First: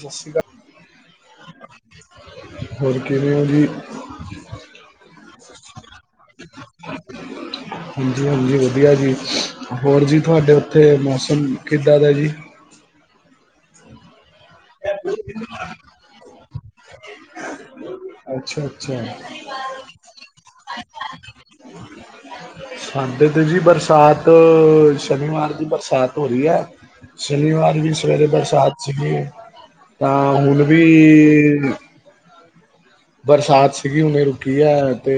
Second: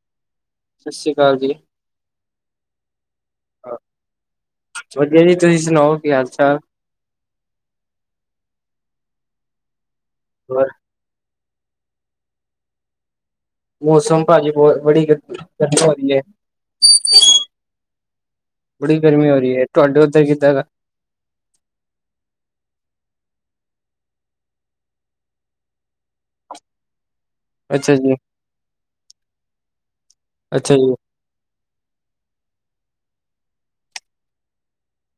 ਸਤਿ ਸ਼੍ਰੀ ਅਕਾਲ। ਸਤਿ ਸ਼੍ਰੀ ਅਕਾਲ ਜੀ। ਹਾਂ, [unintelligible] ਹੋਰ, ਕਿਹਵੇਂ ਹੋ ਜੀ? ਵਧੀਆ ਜੀ। ਤੁਸੀਂ ਸੁਣਾਓ, ਕੀ ਹਾਲ-ਚਾਲ? ਹਾਂਜੀ- ਹਾਂਜੀ, ਵਧੀਆ ਜੀ। ਹੋਣ ਜੀ ਤੁਹਾਡੇ ਹੋਰ ਉੱਥੇ ਮੌਸਮ? ਕਿੱਦਾਂ ਦਾ ਜੀ। ਮੌਸਮ, ਭਾਜੀ ਬਹੁਤ ਠੀਗ ਹੋ [unintelligible] ਰਹੀ ਹੈ। [unintelligible] ਬੜੀ ਗਰਮੀ, ਹੋ ਰਹੀ ਹੈ। ਤੁਹਾਡੇ ਉੱਧਰ ਕਿੱਦਾਂ ਦਾ? ਹਾਂਦੇ ਤੇ, ਜੀ ਬਰਸਾਤ। ਸ਼ਨੀਵਾਰ ਦੀ ਬਰਸਾਤ ਹੋ ਰਹੀ ਹੈ। ਸ਼ਨੀਵਾਰ ਵੀ, ਅੱਛਾ ਜੀ ਸਵੇਰੇ ਬਰਸਾਤ ਸੀਗੀ। ਤਾਂ ਹੁਣ ਅੱਛਾ ਜੀ ਵੀ। ਬਰਸਾਤ ਸੀਗੀ। ਹੁਨੇ ਰੁਕੀ ਹੈ। ਤੇ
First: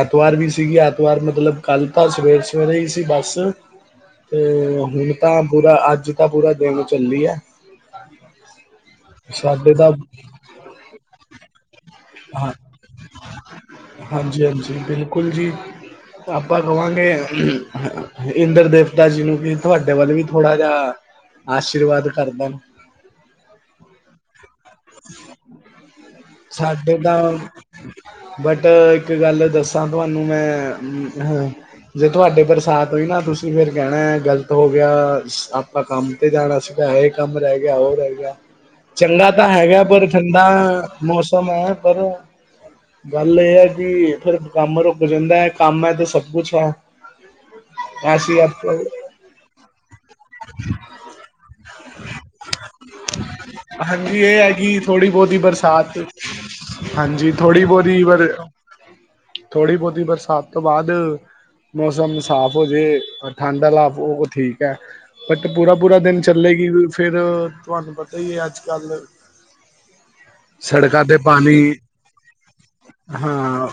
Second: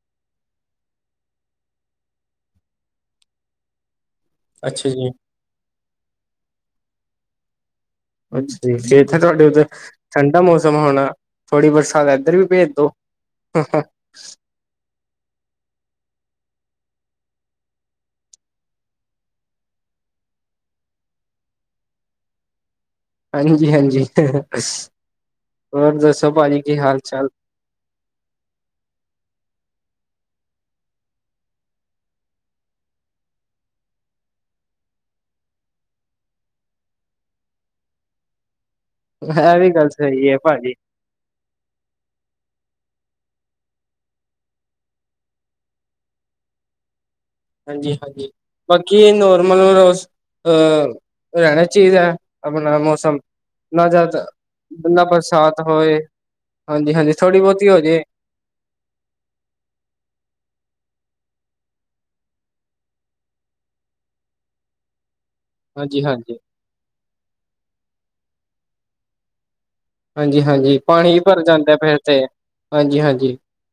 ਐਤਵਾਰ ਵੀ ਸੀਗੀ। ਐਤਵਾਰ ਮਤਲਬ ਕੱਲ ਤਾਂ ਸਵੇਰ- ਸਵੇਰੇ ਹੀ, ਸੀ। ਬਸ। ਤੇ ਅੱਛਾ ਜੀ ਹੁਣ ਤਾਂ, ਪੁਰਾ ਅੱਜ ਤਾਂ, ਪੂਰਾ ਦਿਨ ਚੱਲੀ ਹੈ। ਅੱਛਾ ਜੀ। ਫੇਰ ਤੇ, ਤੁਹਾਡੇ ਉੱਧਰ, ਸਾਡੇ ਤਾਂ ਠੰਢਾ ਮੌਸਮ ਹੋਣਾ। ਥੋੜੀ ਬਰਸਾਤ, ਏਧਰ ਵੀ ਹਾਂ ਭੇਜ ਦੋ। ਹਾਂਜੀ- ਹਾਂਜੀ, ਬਿਲਕੁਲ ਜੀ। ਆਪਾਂ ਕਹਾਂਗੇ। ਇੰਦਰ ਦੇਵਤਾ ਜੀ ਨੂੰ, ਵੀ ਤੁਹਾਡੇ ਵੱਲ ਵੀ, ਥੋੜਾ ਜਿਹਾ ਆਸ਼ੀਰਵਾਦ, ਕਰਦਾ। ਹਾਂਜੀ- ਹਾਂਜੀ। ਹੋਰ ਦੱਸੋ ਭਾਜੀ, ਕੀ ਸਾਡੇ ਹਾਲ- ਤਾਂ ਚਾਲ? ਬਟ, ਇੱਕ ਗੱਲ ਦੱਸਾਂ। ਤੁਹਾਨੂੰ ਮੈਂ ਜੇ ਤੁਹਾਡੇ, ਬਰਸਾਤ ਹੋਈ ਨਾ। ਤੁਸੀਂ ਫੇਰ ਕਹਿਣਾ, ਗ਼ਲਤ ਹੋ ਗਿਆ। ਆਪਾਂ ਕੰਮ ਤੇ ਜਾਣਾ ਸੀਗਾ। ਇਹ ਕੰਮ ਰਹਿ ਗਿਆ। ਉਹ ਰਹਿ ਗਿਆ। ਚੰਗਾ ਤਾਂ ਇਹ ਵੀ ਹੈਗਾ, ਗੱਲ ਪਰ ਸਹੀ ਹੈ ਠੰਡਾ ਭਾਜੀ ਮੌਸਮ ਹੈ। ਫੇਰ ਗੱਲ ਇਹ, ਹੈ ਕਿ। ਫੇਰ ਕੰਮ ਰੁਕ ਜਾਂਦਾ ਹੈ। ਕੰਮ ਹੈ ਤੇ, ਸਭ ਕੁੱਛ ਹੈ। ਹਾਂਜੀ- ਹਾਂਜੀ, ਐਸੀ ਆਪ ਬਾਕੀ ਨੋਰਮਲ ਬਸ ਅਹ ਉਹ ਰਹਣਾ ਚੀਹੀਦਾ, ਆਪਣਾ ਮ ਮੌਸਮ। ਨਾ ਹਾਂਜੀ, ਜ਼ਿਆਦਾ ਇਹ ਹੈਗੀ, ਨਾ ਥੋੜੀ ਬਹੁਤੀ ਬਰਸਾਤ। ਹੋਏ ਹਾਂਜੀ-ਹਾਂਜੀ ਹਾਂਜੀ, ਥੋੜ੍ਹੀ ਥੋੜੀ ਹੋ ਜੇ ਬਹੁਤੀ ਪਰ ਥੋੜੀ- ਬਹੁਤੀ ਬਰਸਾਤ ਤੋਂ, ਬਾਅਦ। ਮੌਸਮ ਸਾਫ਼, ਹੋ ਜਾਵੇ। ਠੰਡ ਵਾਲਾ ਉਹ ਠੀਕ ਹੈ। ਬਟ ਪੂਰਾ- ਪੂਰਾ ਦਿਨ ਹਾਂਜੀ-ਹਾਂਜੀ, ਚੱਲੇਗੀ। ਫੇਰ ਤੁਹਾਨੂੰ, ਪਤਾ ਹੀ ਹੈ। ਅੱਜ ਕੱਲ ਹਾਂਜੀ-ਹਾਂਜੀ ਸੜਕਾਂ ਤੇ, ਭਰ ਪਾਣੀ ਜਾਂਦਾ ਫਿਰ ਤੇ ਹਾਂਜੀ-ਹਾਂਜੀ, ਹਾਂ।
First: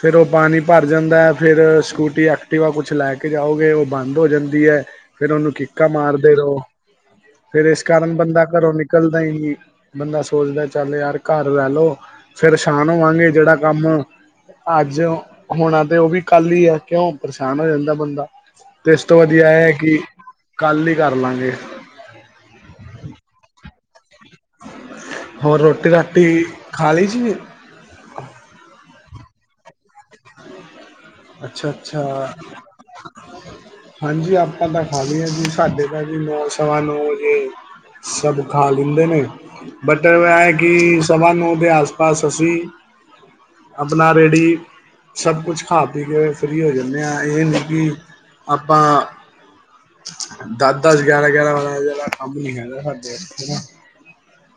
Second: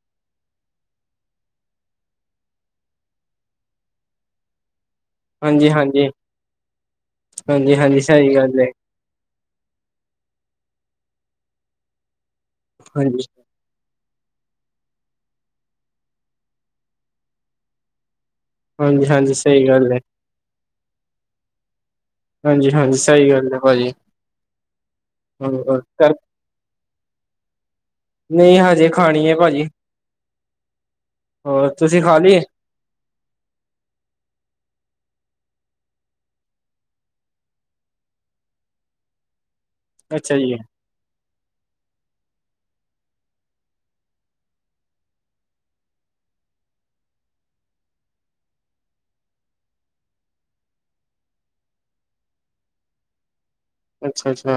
ਫੇਰ ਉਹ, ਪਾਣੀ ਭਰ ਜਾਂਦਾ ਹੈ। ਫੇਰ ਸਕੂਟੀ, ਐਕਟਿਵਾ ਕੁਛ ਲੈ ਕੇ ਜਾਓਗੇ। ਉਹ ਬੰਦ ਹੋ ਜਾਂਦੀ ਹੈ। ਫੇਰ ਉਹਨੂੰ, ਕਿਕਾ ਹਾਂਜੀ-ਹਾਂਜੀ, ਮਾਰਦੇ ਰਹੋ। ਫੇਰ ਇਸ ਹਾਂਜੀ-ਹਾਂਜੀ ਕਾਰਨ ਸਹੀ ਬੰਦਾ ਗੱਲ ਏ ਘਰੋਂ। ਨਿਕਲਦਾ ਹੀ ਨਹੀਂ। ਬੰਦਾ ਸੋਚਦਾ, ਚੱਲ ਯਾਰ ਘਰ ਰਹਿ ਲੋ। ਫੇਰਸ਼ਾਨ ਹਾਂਜੀ। ਹੋਵਾਂਗੇ। ਜਿਹੜਾ ਕੰਮ। ਅੱਜ ਹੋਣਾ, ਤੇ ਉਹ ਵੀ ਕੱਲ ਹੀ ਆ। ਕਿਉਂ ਪਰੇਸ਼ਾਨ ਹੋ ਜਾਂਦਾ ਬੰਦਾ। ਤੇ, ਇਸ ਤੋਂ ਹਾਂਜੀ-ਹਾਂਜੀ ਵਧੀਆ। ਇਹ ਸਹੀ ਹੈ ਗੱਲ ਏ ਕਿ, ਕੱਲ ਹੀ ਕਰ ਲਾਂਗੇ। ਹਾਂਜੀ- ਹਾਂਜੀ, ਸਹੀ ਗੱਲ ਹੈ, ਭਾਜੀ। ਹੋਰ, ਰੋਟੀ- ਕਰ ਰਾਟੀ ਖਾ ਲਈ ਸੀ। ਨਹੀਂ। ਹਜੇ ਖਾਣੀ, ਹੈ ਭਾਜੀ। ਹੋਰ ਅੱਛਾ- ਤੁਸੀਂ ਅੱਛਾ। ਖਾ ਲਈ ਹਾਂਜੀ। ਆਪਾਂ ਤਾਂ, ਖਾਲੀ ਹਾਂ ਜੀ। ਸਾਡੇ, ਭਾ ਜੀ ਨੌ, ਸਵਾ ਨੌ ਵਜੇ। ਸਭ ਖਾ ਲੀਦੇ ਨੇ। ਮਤਲਬ ਅੱਛਾ ਹੈ। ਜੀ ਕਿ, ਸਵਾ ਨੌ, ਦੇ ਆਸ- ਪਾਸ, ਅਸੀਂ ਆਪਣਾ ਰੇਡੀ। ਸਭ ਕੁਛ ਖਾ ਪੀ ਕੇ ਫ੍ਰਰੀ ਹੋ ਜਾਂਦੇ ਹਾਂ ਇਹ ਨਹੀਂ ਕਿ ਆਪਾਂ ਦਸ ਦਸ ਗਿਆਰਾਂ ਗਿਆਰਾਂ ਬਾਰਾਂ ਦਾ ਕੰਮ ਨੀ ਹੈਦਾ ਸਾਡੇਥ ਅੱਛਾ ਅੱਛਾ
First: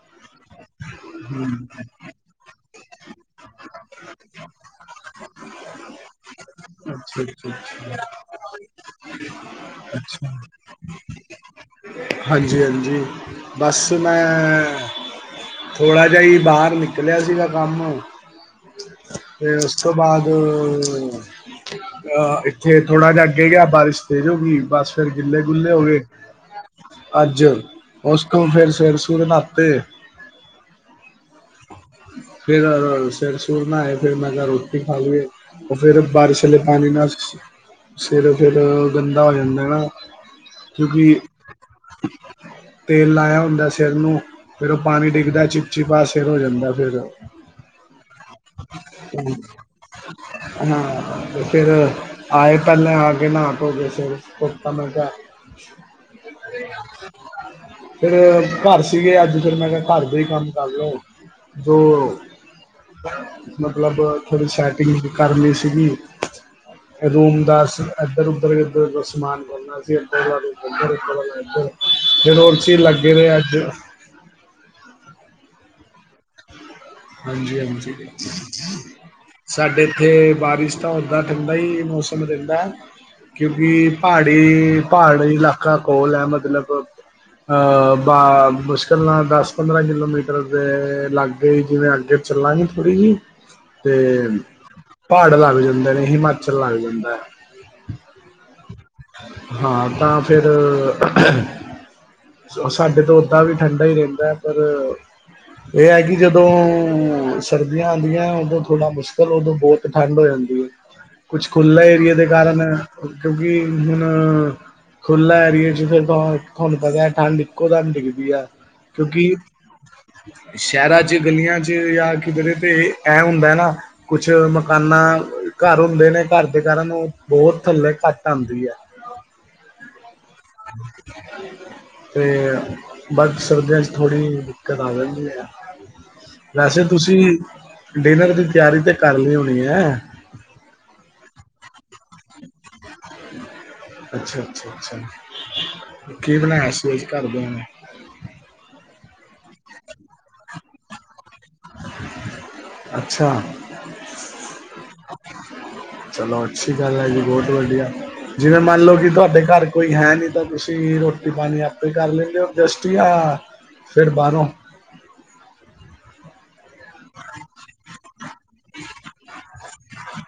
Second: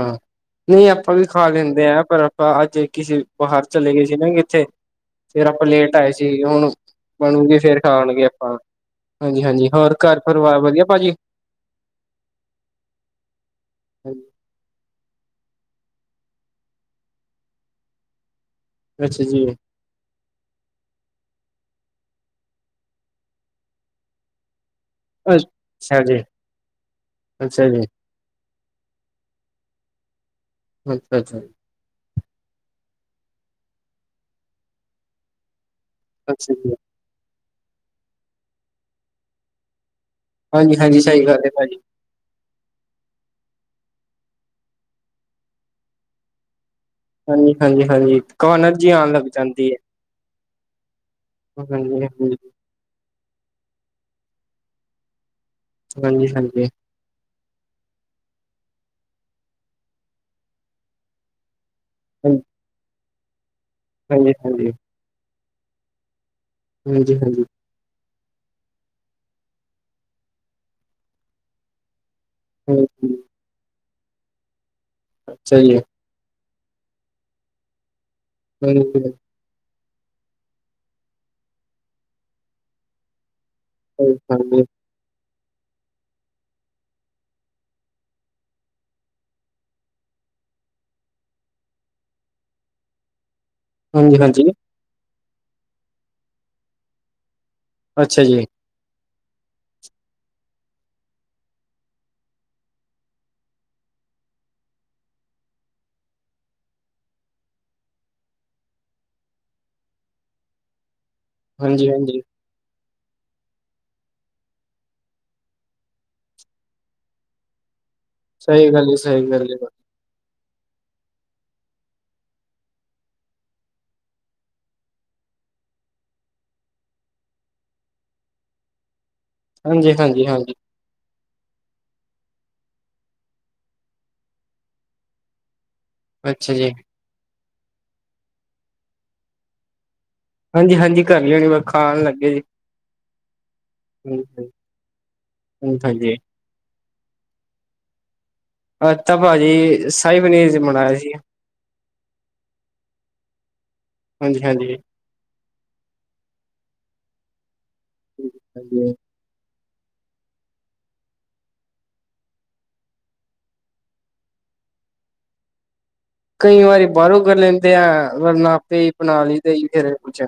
ਨਹੀਂ ਆਪ ਆਪਾਂ ਵੀ ਖਾ ਲੈਂਦੇ ਆ ਪਰ ਆਪਾਂ ਅੱਜ ਕਿਸੇ ਬਾਹਰ ਚਲੇ ਗਏ ਸੀ ਨਾ ਕਿੱਥੇ ਫੇਰ ਆਪਾਂ ਲੇਟ ਆਏ ਸੀ ਹੁਣ ਅੱਛਾ ਅੱਛਾ ਬਣੂਗੇ ਅੱਛਾ ਫੇਰ ਖਾਣਗੇ ਆਪਾਂ ਹਾਂਜੀ ਹਾਂਜੀ ਹੋਰ ਘਰ ਅੱਛਾ ਪਰਿਵਾਰ ਵਧੀਆ ਭਾਜੀ ਹਾਂਜੀ ਹਾਂਜੀ ਬਸ ਮੈਂ ਥੋੜਾ ਜਿਹਾ ਹੀ, ਬਾਹਰ ਨਿਕਲਿਆ ਸੀਗਾ। ਕੰਮ ਅੱਛਾ ਜੀ ਤੇ। ਉਸ ਤੋਂ, ਬਾਅਦ। ਅਹ ਇੱਥੇ, ਥੋੜਾ ਜਿਹਾ ਅੱਗੇ ਗਿਆ। ਬਾਰਿਸ਼ ਤੇਜ ਹੋ ਗੀ। ਬਸ। ਫੇਰ ਗਿੱਲੇ- ਗੁੱਲੇ ਹੋ ਅੱਛਾ ਗਏ। ਜੀ, ਅੱਜ, ਅੱਛਾ ਜੀ, ਉਸ ਤੋਂ ਫੇਰ ਸਿਰ- ਸੁਰ ਨਾਤੇ। ਅੱਛਾ ਅੱਛਾ ਫੇਿਰ ਸਿਰ ਸੁਰ ਨਾ ਹੈ ਫਿਰ ਮੈਂ ਕਿਹਾ ਰੋਟੀ ਖਾ ਲਈਏ ਉਹ ਫੇਿਰ ਬਾਰਿਸ਼ ਅੱਛਾ ਹੱਲੇ ਜੀ। ਪਾਣੀ ਨਾ ਸਿਰ ਫਿਰ ਗੰਦਾ ਹੋ ਜਾਂਦਾ ਹਨ ਨਾ ਹਾਂਜੀ-ਹਾਂਜੀ ਕਿਉਂਕਿ ਸਹੀ ਗੱਲ ਹੈ ਭਾਜੀ, ਤੇਲ ਲਾਇਆ ਹੁੰਦਾ ਸਿਰ ਨੂੰ ਫਿਰ ਉਹ ਪਾਣੀ ਡਿੱਗਦਾ ਚਿਪਚਿਪਾ ਸਿਰ ਹੋ ਜਾਂਦਾ ਫਿਰ ਹਾਂਜੀ ਹਾਂਜੀ ਹਾਂਜੀ ਕਨਰਜੀੀ ਆਉਣ ਲੱਗ ਜਾਂਦੀ ਹੈ ਹਾਂ ਤੇ ਫਿਰ ਹਾਂਜੀ-ਹਾਂਜੀ, ਆਏ ਪਹਿਲੇ ਆ ਕੇ ਨਾਟੋ ਜਸੇ ਕੁਤਾ ਮੈਂ ਕਿਹਾ ਹਾਂਜੀ ਹਾਂਜੀ ਫੇਿਰ ਘਰ ਸੀਗੇ ਅੱਜ ਫ ਮੈਂ ਕਿਹਾ ਘਰ ਦਾ ਹੀ ਕੰਮ ਕਰ ਲ ਜੋ ਹਾਂਜੀ ਮਤਲਬ ਥੋੜ੍ਹੀ ਸੈਟਿੰਗ ਕਰਨੀ ਸੀਗੀ ਹਾਂਜੀ-ਹਾਂਜੀ, ਰੋਮਦਾਸ ਇੱਧਰ ਉਧਰ ਇਧਰ ਸਮਾਨ ਕਰਨਾ ਸੀ ਇਧਰਧ ਫੋਰ ਚੀਜ਼ ਲੱਗੇ ਰਹੇ ਅੱਜ ਅੱਛਾਹੀ ਹੈ ਹਾਂਜੀ ਹਾਂਜੀ ਬਕ ਸਾਡੇ ਇੱਥੇ ਬਾਰਿਸ਼ ਤਾਂ ਉਦਾਂ ਠੰਡਾ ਹੀ ਮੌਸਮ ਰਹਿੰਦਾ ਹੈ ਕਿਉਂਕਿ ਪਹਾੜੀ ਪਹਾੜੀ ਇਲਾਕਾ ਕੋਲ ਹੈ ਮਤਲਬ ਬਾ ਮੁਸ਼ਕਿਲ ਨਾਲ ਦਸ ਪੰਦਰਾਂ ਕਿਲੋਮੀਟਰ ਦੇ ਲਾਗੇ ਜਿਵੇਂ ਅੱਗੇ ਚੱਲਾਂਗੇ ਥੋੜ੍ਹੀ ਜਿਹੀ ਤੇ ਪਹਾੜ ਲੱਗ ਜਾਂਦੇ ਨੇ ਹਿਮਾਚਲ ਲੱਗ ਜਾਂਦਾ ਹੈ ਅੱਛਾ ਜੀ ਹਾਂ ਤਾਂ ਫਿਰ ਸਾਡੇ ਤੋਂ ਓਦਾਂ ਵੀ ਠੰਡਾ ਹੀ ਰਹਿੰਦਾ ਏ। ਪਰ! ਇਹ ਹੈ ਕਿ ਜਦੋਂ ਸਰਦੀਆਂ ਆਉਂਦੀਆਂ ਉਦੋਂ ਥੋੜ੍ਹਾ ਮੁਸ਼ਕਿਲ ਉਦੋਂ ਬਹੁਤ ਠੰਡ ਹੋ ਜਾਂਦੀ ਏ। ਕੁਛ ਖੁੱਲਾ ਏਰੀਏ ਹਾਂਜੀ-ਹਾਂਜੀ। ਦੇ ਕਾਰਨ ਕਿਉਂਕਿ, ਹੁਣ ਖੁਲਾ ਏਰੀਏ ਚ ਫਿਰ ਤੁਹਾਨੂੰ ਪਤਾ ਹੈ ਠੰਡ ਇੱਕੋ ਦਮ ਡਿਗਦੀ। ਆ ਸਹੀ ਗੱਲ ਏ, ਸਹੀ ਕਿਉਂਕਿ, ਗੱਲ ਏ, ਸ਼ਹਿਰਾਂ ਚ ਗਲੀਆਂ ਚ ਜਾਂ ਕਿਧਰੇ ਤੇ ਇਹ ਹੁੰਦਾ ਹੈ ਨਾ, ਕੁਛ ਮਕਾਨਾਂ ਘਰ ਹੁੰਦੇ ਨੇ ਘਰ ਦੇ ਕਾਰਨ ਉਹ ਬਹੁਤ ਥੱਲੇ ਘਟ, ਆਉਦੀ ਹੈ। ਹਾਂਜੀ -ਹਾਂਜੀ -ਹਾਂਜੀ ਚ ਅਤੇ ਬਦ ਸ਼ਰਦੀਆਂ 'ਚ ਥੜ੍ਹੀ ਦਿੱਕਤ ਆ ਜਾਂਦੀ ਏ। ਅੱਛਾ ਜੀ, ਵੈਸੇ ਤੁਸੀਂ ਡਿਨਰ ਦੀ ਤਿਆਰੀ ਤੇ ਕਰ ਲਈ ਹੋਣੀ ਏ। ਹਾਂਜੀ -ਹਾਂਜੀ ਕਰ ਲਿਆਣੀ ਵ ਖਾਣ ਲੱਗੇ ਜੇ। ਅੱਛਾ -ਅੱਛਾ -ਅੱਛਾ ਹਾਂਜੀ-ਹਾਂਜੀ। ਕੀ ਬਣਾਇਆ ਸੀ ਘਰਦਿਆਂ ਨੇ? ਅੱਜ ਤਾਂ ਭਾਜੀ ਸ਼ਾਹੀ ਪਨੀਰ ਅਸੀਂ ਬਨਾਇਆ ਸੀ। ਅੱਛਾ! ਹਾਂਜੀ- ਹਾਂਜੀ ਚਲੋ ਅੱਛੀ ਗੱਲ ਹੈ ਜੀ ਬਹੁਤ ਵਧੀਆ, ਹਾਂਜੀ ਜਿਵੇਂ ਮੰਨ ਹਾਂਜੀ ਲੋ ਕਿ ਤੁਹਾਡੇ ਘਰ। ਕੋਈ ਹੈ ਨਹੀਂ ਤਾਂ ਤੁਸੀਂ ਰੋਟੀ ਪਾਣੀ ਆਪੇ ਹੀ ਕਰ ਲੈਂਦੇ ਹੋ ਐਜਸਟ ਜਾਂ ਫਿਰ ਬਾਹਰੋਂ। ਕਈ ਵਾਰੀ ਬਾਹਰੋਂ ਕਰ ਲੈਂਦੇ ਆ ਅਗਰ ਨਾ। ਤੇ ਬਣਾ ਲਈਦਾ ਜੀ ਫੇਰ ਕੁਛ।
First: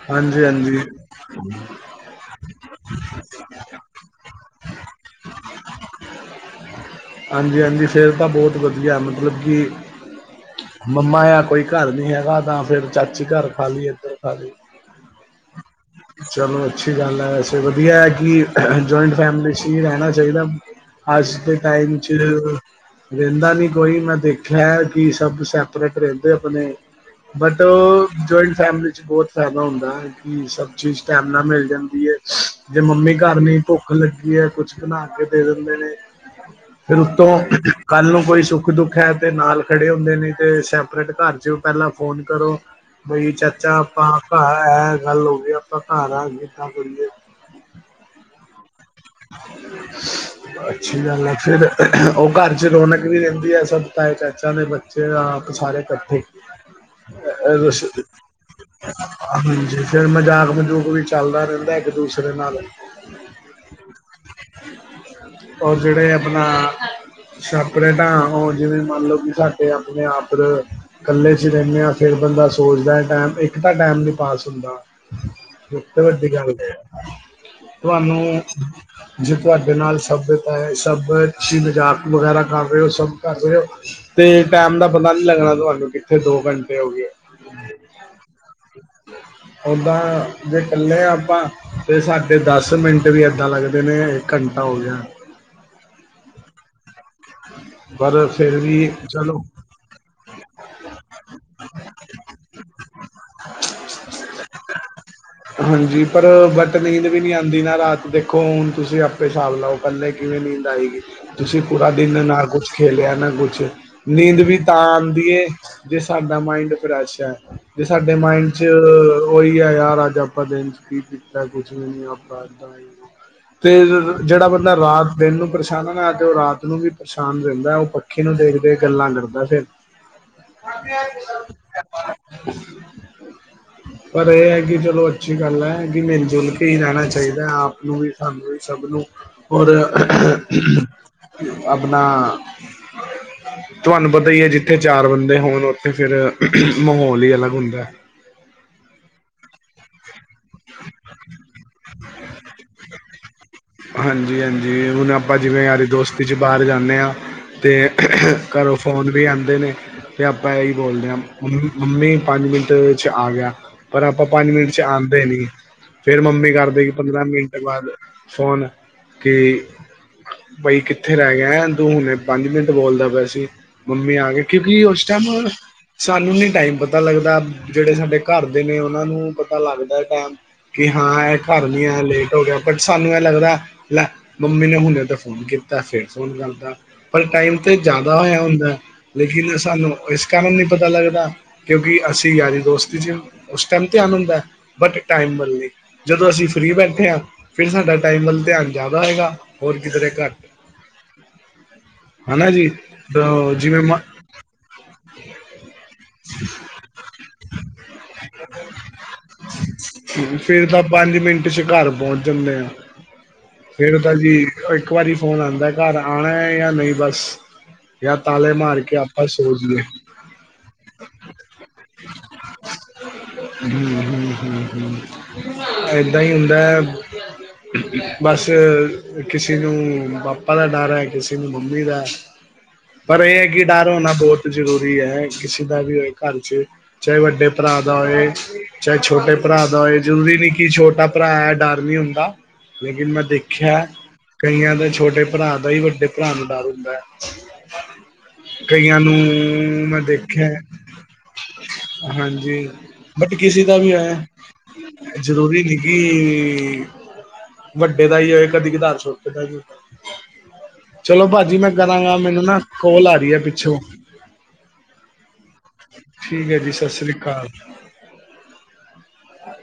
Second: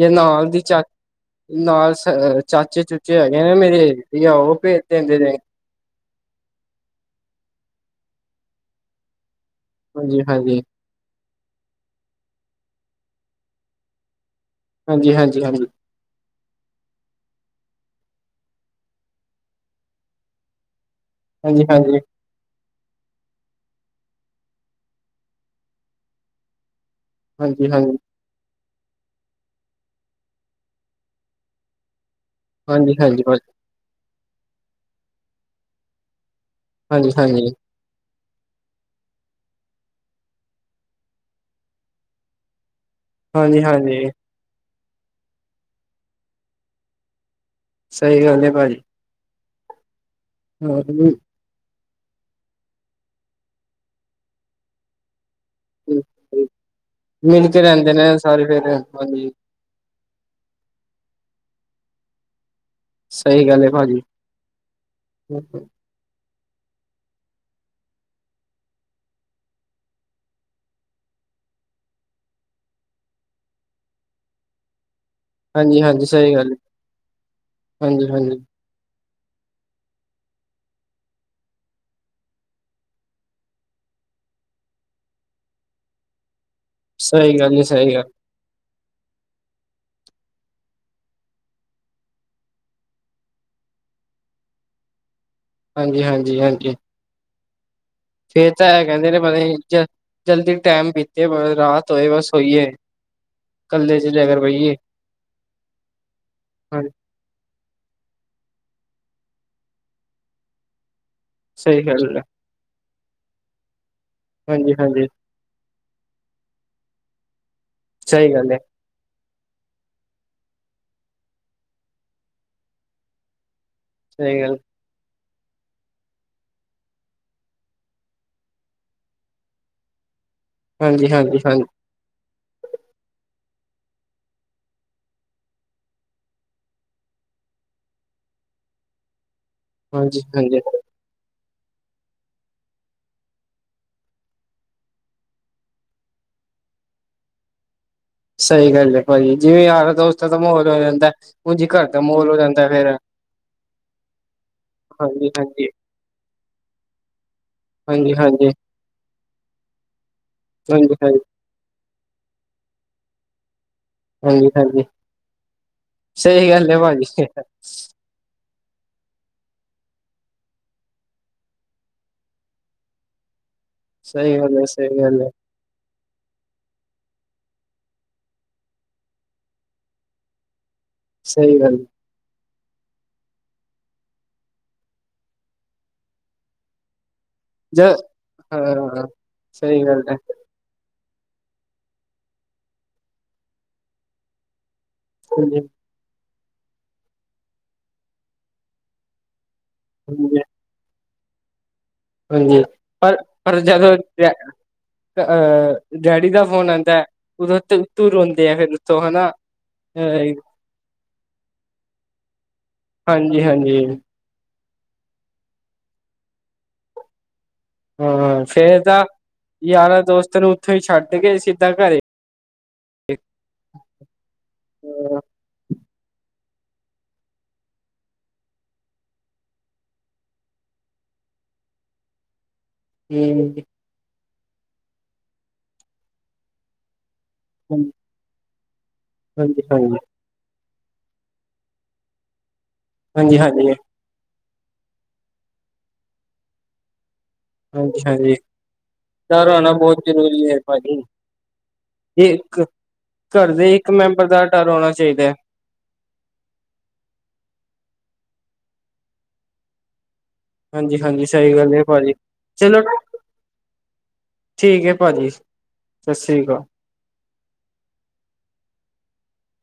ਜੇ ਹਾਂਜੀ ਨਾਲ ਦੀ ਹਾਂਜੀ ਚੱਕ। ਨਾਲ ਚਾਚੇ -ਚੂਚੇ ਹੈਗੇ ਨਾ ਮੇਰੇ ਇਡਲੀਆ ਉਹ ਭੇਜ ਦਿੰਦੇ ਨੇ। ਹਾਂਜੀ -ਹਾਂਜੀ ਫਿਰ ਤਾਂ ਬਹੁਤ ਵਧੀਆ ਮਤਲਬ ਕਿ। ਹਾਂਜੀ -ਹਾਂਜੀ ਮੰਮਾ ਆ ਕੋਈ ਘਰ ਨਹੀਂ ਹੈਗਾ ਤਾਂ ਫਿਰ ਚਾਚੀ ਘਰ ਖਾਲੀਏ ਤੇ। ਹਾਂਜੀ- ਹਾਂਜੀ -ਹਾਂਜੀ ਹ ਚਲੋ ਅੱਛੀ ਗੱਲ ਹੈ। ਵੈਸੇ ਵਧੀਆ ਹੈ ਕਿ ਜੁਆਇੰਟ ਫੈਮਿਲੀ ਹੀ ਰਹਿਣਾ ਚਾਹੀਦਾ। ਅੱਜ ਦੇ ਟਾਈਮ ਹਾਂਜੀ ਚ ਦਿੰਦਾ ਨਹੀਂ ਕੋਈ ਮੈਂ ਦੇਖਿਆ ਕਿ ਸਭ ਸੈ। ਸੈਪਰੇਟ ਰਹਿੰਦੇ ਆਪਣੇ ਬਟ। ਹਾਂਜੀ ਹਾਂਜੀ ਜੁਆਇੰਟ ਫੈਮਿਲੀ ਚ ਬਹੁਤ ਫਾਇਦਾ ਹੁੰਦਾ ਹੈ ਕਿ ਸਭ ਚੀਜ਼ ਟਾਈਮ ਨਾਲ ਮਿਲ ਜਾਂਦੀ ਏ। ਜੇ ਹਾਂਜੀ ਮੰਮੀ ਹਾਂਜੀ ਹਾਂਜੀ ਘਰ ਨਹੀਂ ਭੁੱਖ ਲੱਗੀ ਏ ਕੁਛ ਬਣਾ ਕੇ ਦੇ ਦਿੰਦੇ ਨੇ। ਫਿਰ ਭਾਜੀ ਹਾਂਜੀ ਉੱਤੋਂ ਹਾਂਜੀ ਕੱਲ ਨੂੰ ਕੋਈ ਸੁੱਖ -ਦੁੱਖ ਹੈ ਤੇ ਨਾਲ ਖੜੇ ਹੁੰਦੇ ਨੇ। ਤੇ ਸੈਪਰੇਟ ਘਰ ਜਾ ਪਹਿਲਾਂ ਫੋਨ ਕਰੋ ਬਈ ਹਾਂਜੀ ਚਾਚਾ ਹਾਂਜੀ ਆਪਾਂ। ਘਰ ਐ ਗੱਲ ਹੋਵੇ ਆਪਾਂ ਘਰ ਆ ਕਿਦਾਂ ਕਰੀਏ? ਸਹੀ ਗੱਲ ਹੈ ਭਾਜੀ। ਅੱਛੀ ਗੱਲ ਏ। ਫਿਰ ਉਹ ਘਰ 'ਚ ਰੌਣਕ ਨਹੀਂ ਰਹਿੰਦੀ ਏ ਸਭ ਤਾਏ ਚਾਚਿਆਂ ਦੇ ਬੱਚੇ। ਬੱਚੇ ਆਪ ਸਾਰੇ ਇਕੱਠੇ। ਮਿਲ ਇਹ ਕੇ ਦੱਸੋ ਰਹਿੰਦੇ ਜੀ ਨੇ ਸਾਰੇ ਫੇਰ ਹਾਂਜੀ ਹਾਂਜੀ। ਫਿਰ ਮਜ਼ਾਕ ਮਜੂਕ ਵੀ ਚੱਲਦਾ ਰਹਿੰਦਾ ਇੱਕ ਦੂਸਰੇ ਨਾਲ। ਸਹੀ ਗੱਲ ਏ ਭਾਜੀ। ਜਿਹੜੇ ਆਪਣਾ, ਸਪਰੇਟਾਂ ਹੋ ਜਿਵੇਂ ਮੰਨਲਓ ਕਿ ਸਾਡੇ ਆਪਣੇ -ਆਪ ਇਕੱਲੇ ਚ ਰਹਿੰਦੇ ਆ ਫਿਰ ਬੰਦਾ ਸੋਚਦਾ ਟਾਈਮ ਇੱਕ ਤਾਂ ਟਾਈਮ ਨੀ ਪਾਸ ਹੁੰਦਾ। ਹਾਂਜੀ ਹਾਂਜੀ ਵਡੀ ਸਹੀ ਗੱਲ ਹਾਂਜੀ ਤੁਹਾਨੂੰ, ਹਾਂਜੀ ਜੇ ਤੁਹਾਡੇ ਨਾਲ ਸੱਭਿਅਤਾ ਹੈ ਸਭ ਅਸੀ ਮਜ਼ਾਕ ਵਗੈਰਾ ਕਰ ਰਹੇ ਹੋ ਸਭ ਕਰ ਰਹੇ ਹੋ। ਤੇ ਟੈਮ ਦਾ ਪਤਾ ਨੀ ਲੱਗਣਾ ਤੁਹਾਨੂੰ ਕਿੱਥੇ ਦੋ ਘੰਟੇ ਹੋ ਗੇ। ਸਹੀ ਗੱਲ ਨੀ ਸਹੀ ਗੱਲ। ਹ ਓਦਾਂ ਜੇ ਇਕੱਲੇ ਆ ਆਪਾਂ ਤੇ ਸਾਡੇ ਦਸ ਮਿੰਟ ਵੀ ਏਦਾਂ ਲੱਗਦਾ। ਦਿਨੇ ਇੱਕ ਘੰਟਾ ਹੋ ਗਿਆ। ਹਾਂਜੀ ਹਾਂਜੀ ਹਾਂਜੀ ਹਮ ਫੇਰ ਤਾਂ ਇਹ ਕਹਿੰਦੇ ਨੇ ਪਤਾ ਜਲਦੀ ਟਾਈਮ ਬੀਤੇ ਬ ਰਾਤ ਹੋਏ ਬਸ ਸੋਈਏ। ਕੱਲੇ ਚ ਜਾ ਘਰ ਬਈ। ਹਾਂਜੀ ਪਰ ਬਟ ਨਹੀਂ। ਵੀ ਨੀਦ ਆਉਂਦੀ ਨਾ ਰਾਤ ਦੇਖੋ ਹੁਣ ਤੁਸੀਂ ਆਪੇ ਹਿਸਾਬ ਲਓ ਇਕੱਲੇ ਕਿਵੇਂ ਨੀਂਦ ਆਏਗੀ। ਤੁਸੀਂ ਸਹੀ ਪੂਰਾ ਗੱਲ ਹੈ ਨਾ ਕੁਛ ਖੇਲਿਆ ਨਾ ਕੁਛ ਨੀਂਦ ਵੀ ਹਾਂਜੀ ਤਾਂ ਹਾਂਜੀ ਆਉਂਦੀ ਏ। ਜੇ ਸਾਡਾ ਮਾਇਂੰਡ ਫਰੈਸ਼ ਹੈ ਜੇ ਸਾਡੇ ਸਹੀ ਮਾਇਂਡ ਗੱਲ ਹੈ 'ਚ। ਉਹੀ ਆ ਯਾਰ ਅੱਜ ਆਪਾਂ ਦਿਨ ਕੀ ਕੀਤਾ ਕੁਛ ਵੀ ਨਹੀਂ ਤੇ ਸਹੀ ਜਿਹੜਾ ਗੱਲ ਬੰਦਾ ਰਾਤ ਦਿਨ ਨੂੰ ਪਰੇਸ਼ਾਨ ਹੈ ਨਾ ਤੇ ਉਹ ਰਾਤ ਨੂੰ ਵੀ ਪਰੇਸ਼ਾਨ ਰਹਿੰਦਾ ਉਹ ਪੱਖੇ ਨੂੰ ਦੇਖਦੇ ਗੱਲਾਂ ਕਰਦਾ ਫਿਰ। ਹਾਂਜੀ ਹਾਂਜੀ ਹਾਂਜੀ ਅ ਪਰ ਇਹ ਹੈ ਕਿ ਚਲੋ ਅੱਛੀ ਗੱਲ ਹੈ ਕਿ ਮਿਲ ਜੁਲ ਕੇ ਹੀ ਰਹਿਣਾ ਚਾਹੀਦਾ ਹੈ ਆਪ ਨੂੰ ਵੀ ਸਾਨੂੰ ਵੀ ਸਭ ਨੂੰ ਔਰ, ਹਾਂਜੀ ਹਾਂਜੀ ਆਪਣਾ ਤੁਹਾਨੂੰ ਪਤਾ ਹੀ ਹੈ ਜਿੱਥੇ ਚਾਰ ਬੰਦੇ ਹੋਣ ਉੱਥੇ ਫਿਰ, ਮਾਹੌਲ ਹੀ ਅਲੱਗ ਹੁੰਦਾ ਸਹੀ ਗੱਲ ਹੈ ਭਾਜੀ, ਜਿਵੇਂ ਯਾਰ ਦੋਸਤਾਂ ਦਾ ਮਾਹੌਲ ਹੋ ਜਾਂਦਾ ਹੈ ਉਂਝ ਘਰ ਦਾ ਮਾਹੌਲ ਹੋ ਜਾਂਦਾ ਫੇਰ ਹਾਂਜੀ ਹਾਂਜੀ ਹੁਣ ਹਾਂਜੀ ਆਪਾਂ ਜਿਵੇਂ ਹਾਂਜੀ ਯਾਰੀ ਦੋਸਤੀ 'ਚ ਬਾਹਰ ਜਾਂਦੇ ਹਾਂ। ਅਤੇ ਹਾਂਜੀ ਹਾਂਜੀ ਘਰੋਂ ਫੋਨ ਵੀ ਆਉਂਦੇ ਨੇ ਅਤੇ ਆਪਾਂ ਇਹੀ ਹਾਂਜੀ ਬੋਲਦੇ ਹਾਂ। ਹਾਂਜੀ ਮੰ ਮੰਮੀ ਪੰਜ ਮਿੰਟ ਵਿੱਚ ਆ ਗਿਆ ਪਰ ਆਪਾਂ ਪੰਜ ਹਾਂਜੀ ਮਿੰਟ ਚ ਹਾਂਜੀ ਆਉਂਦੇ ਨੀ, ਫੇਰ ਸਹੀ ਮੰਮੀ ਗੱਲ ਹੈ ਕਰਦੇ ਕਿ ਭਾਜੀ ਪੰਦਰਾਂ ਮਿੰਟ ਬਾਅਦ ਫੋਨ ਕੀ ਬਾਈ ਕਿੱਥੇ ਰਹਿ ਗਿਆ ਤੂੰ ਹੁਣੇ ਪੰਜ ਮਿੰਟ ਬੋਲਦਾ ਪਿਆ ਸੀ ਮੰਮੀ ਆ ਸਹੀ ਗਏ ਗੱਲ ਹੈ ਕਿਉਂਕਿ ਸਹੀ ਉਸ ਗੱਲ ਹੈ ਟਾਈਮ ਸਾਨੂੰ ਨੀ ਟਾਈਮ ਪਤਾ ਲੱਗਦਾ, ਜਿਹੜੇ ਸਾਡੇ ਘਰ ਦੇ ਨੇ ਉਹਨਾਂ ਨੂੰ ਪਤਾ ਲੱਗਦਾ ਟਾਈਮ ਕਿ ਹਾਂ ਇਹ ਸਹੀ ਘਰ ਗੱਲ ਨੀ ਆਇਆ ਹਲੇ ਿਆ ਬਟ ਸਾਨੂੰ ਇਹ ਲੱਗਦਾ ਲੈ ਮੰਮੀ ਨੇ ਹੁਣੇ ਤਾਂ ਫੋਨ ਕੀਤਾ ਫਿਰ ਫੋਨ ਕਰਦਾ ਪਰ ਟਾਈਮ ਤੇ ਜ ਜ਼ਿਆਦਾ ਹੋਇਆ ਹੁੰਦਾ, ਹਾਂ ਲੇਕਿਨ ਸਹੀ ਸਾਨੂੰ ਗੱਲ ਹੈ ਇਸ ਕਾਰਨ ਪਤਾ ਲੱਗਦਾ ਕਿਉਂਕਿ ਅਸੀਂ ਯਾਰੀ ਦੋਸਤੀ ' ਉਸ ਟਾਈਮ ਧਿਆਨ ਹੁੰਦਾ ਬਟ ਟਾਈਮ ਵੱਲ ਹਾਂਜੀ ਨਹੀਂ, ਜਦੋਂ ਅਸੀਂ ਫਰੀ ਬੈਠੇ ਹਾਂ ਫਿਰ ਸਾਡਾ ਟਾਈਮ ਵੱਲ ਧਿਆਨ ਜ਼ਿਆਦਾ ਹੋਏਗਾ ਹੋਰ ਕਿਧਰੇ ਘੱਟ ਹਾਂਜੀ ਹਨਾ ਹਾਂਜੀ, ਜੀ ਪਰ ਅ -ਪਰ ਜਿਵੇਂ ਜਦੋਂ ਮ ਅ ਅਹ ਡੈਡੀ ਦਾ ਫੋਨ ਆਉਂਦਾ ਉਦੋਂ ਉਥੋਂ ਰੋਂਦੇ ਆ ਫਿਰ ਉਥੋਂ ਹਨਾ ਅ ਫੇਰ ਤਾਂ ਪੰਜ ਮਿੰਟ ਚ ਘਰ ਪਹੁੰਚ ਜਾਂਦੇ ਆ, ਹਾਂਜੀ ਹਾਂਜੀ ਫੇਰ ਤਾਂ ਜੀ ਇੱਕ ਵਾਰੀ ਫੋਨ ਆਉਂਦਾ, ਘਰ ਆਉਣਾ ਜਾਂ ਨਹੀਂ ਬਸ ਜਾਂ ਹਾਂ, ਤਾਲੇ ਫੇਰ ਮਾਰ ਕੇ ਤਾਂ ਆਪਾਂ ਸੋ ਜਾਈਏ ਯਾਰਾਂ ਦੋਸਤਾਂ ਨੂੰ ਉੱਥੋਂ ਹੀ ਛੱਡ ਕੇ ਸਿੱਧਾਂ ਘਰੇ ਹ ਹ ਹ ਹ ਏਦਾਂ ਹੀ ਹੁੰਦਾ ਹੈ ਬਸ ਕਿਸੇ ਨੂੰ ਪਾਪਾ ਦਾ ਡਰ ਹੈ ਕਿਸੇ ਨੂੰ ਮੰਮੀ ਦਾ [inaudible] ਪਰ ਇਹ ਹੈ ਹਮ ਕਿ ਡਰ ਹੋਣਾ ਬਹੁਤ ਜ਼ਰੂਰੀ ਹੈ ਕਿਸੇ ਦਾ ਵੀ ਹੋ ਘਰ ਚ, ਚਾਹੇ ਵੱਡੇ ਭਰਾ ਹਾਂਜੀ ਦਾ ਹੋਏ ਚਾਹੇ ਛੋਟੇ ਹਾਂਜੀ ਭਰਾ ਦਾ ਹੋਏ ਹਾਂਜੀ ਜਰੂਰੀ ਨੀ ਕਿ ਛੋਟਾ ਭਰਾ ਹੈ ਡਰ ਨੀ ਹੁੰਦਾ ਲੇਕਿਨ ਮੈਂ ਹਾਂਜੀ ਦੇਖਿਆ ਹਾਂਜੀ ਕਈਆਂ ਦੇ ਛੋਟੇ ਭਰਾ ਦਾ ਹੀ ਵੱਡੇ ਭਰਾ ਨੂੰ ਡਰ ਹੁੰਦਾ ਹੈ ਅੱਛਾ ਜੀ ਕਈਆਂ ਨੂੰ ਘਰ ਆਉਣਾ ਬਹੁਤ ਮੈਂ ਦੇਖਿਆ ਜ਼ਰੂਰੀ ਹੈ ਭਾਜੀ ਇਹ ਹਾਂਜੀ, ਬਟ ਘਰ ਕਿਸੇ ਦੇ ਦਾ ਵੀ ਇੱਕ ਆ ਮੈਂਬਰ ਦਾ ਡਰ ਹੋਣਾ ਚਾਹੀਦਾ ਹੈ ਜ਼ਰੂਰੀ ਨਹੀਂ ਕੀ, ਵੱਡੇ ਦਾ ਹੀ ਹੋਏ ਕਦੀ ਕਧਾਰ ਛੋਟੇ ਦਾ ਜ ਹਾਂਜੀ ਚਲੋ ਹਾਂਜੀ ਸਹੀ ਭਾਜੀ ਮੈਂ ਗੱਲ ਹੈ ਭਾਜੀ ਕਰਾਂਗਾ, ਮੈਨੂੰ ਨਾ ਚਲੋ ਕੋਲ ਆ ਰਹੀ ਹੈ ਪਿੱਛੋਂ ਠੀਕ ਹੈ ਭਾਜੀ ਸਤਿ ਸ੍ਰੀ ਠੀਕ ਅਕਾਲ ਹੈ ਜੀ ਸਤਿ ਸ੍ਰੀ ਅਕਾਲ ਹਾਂ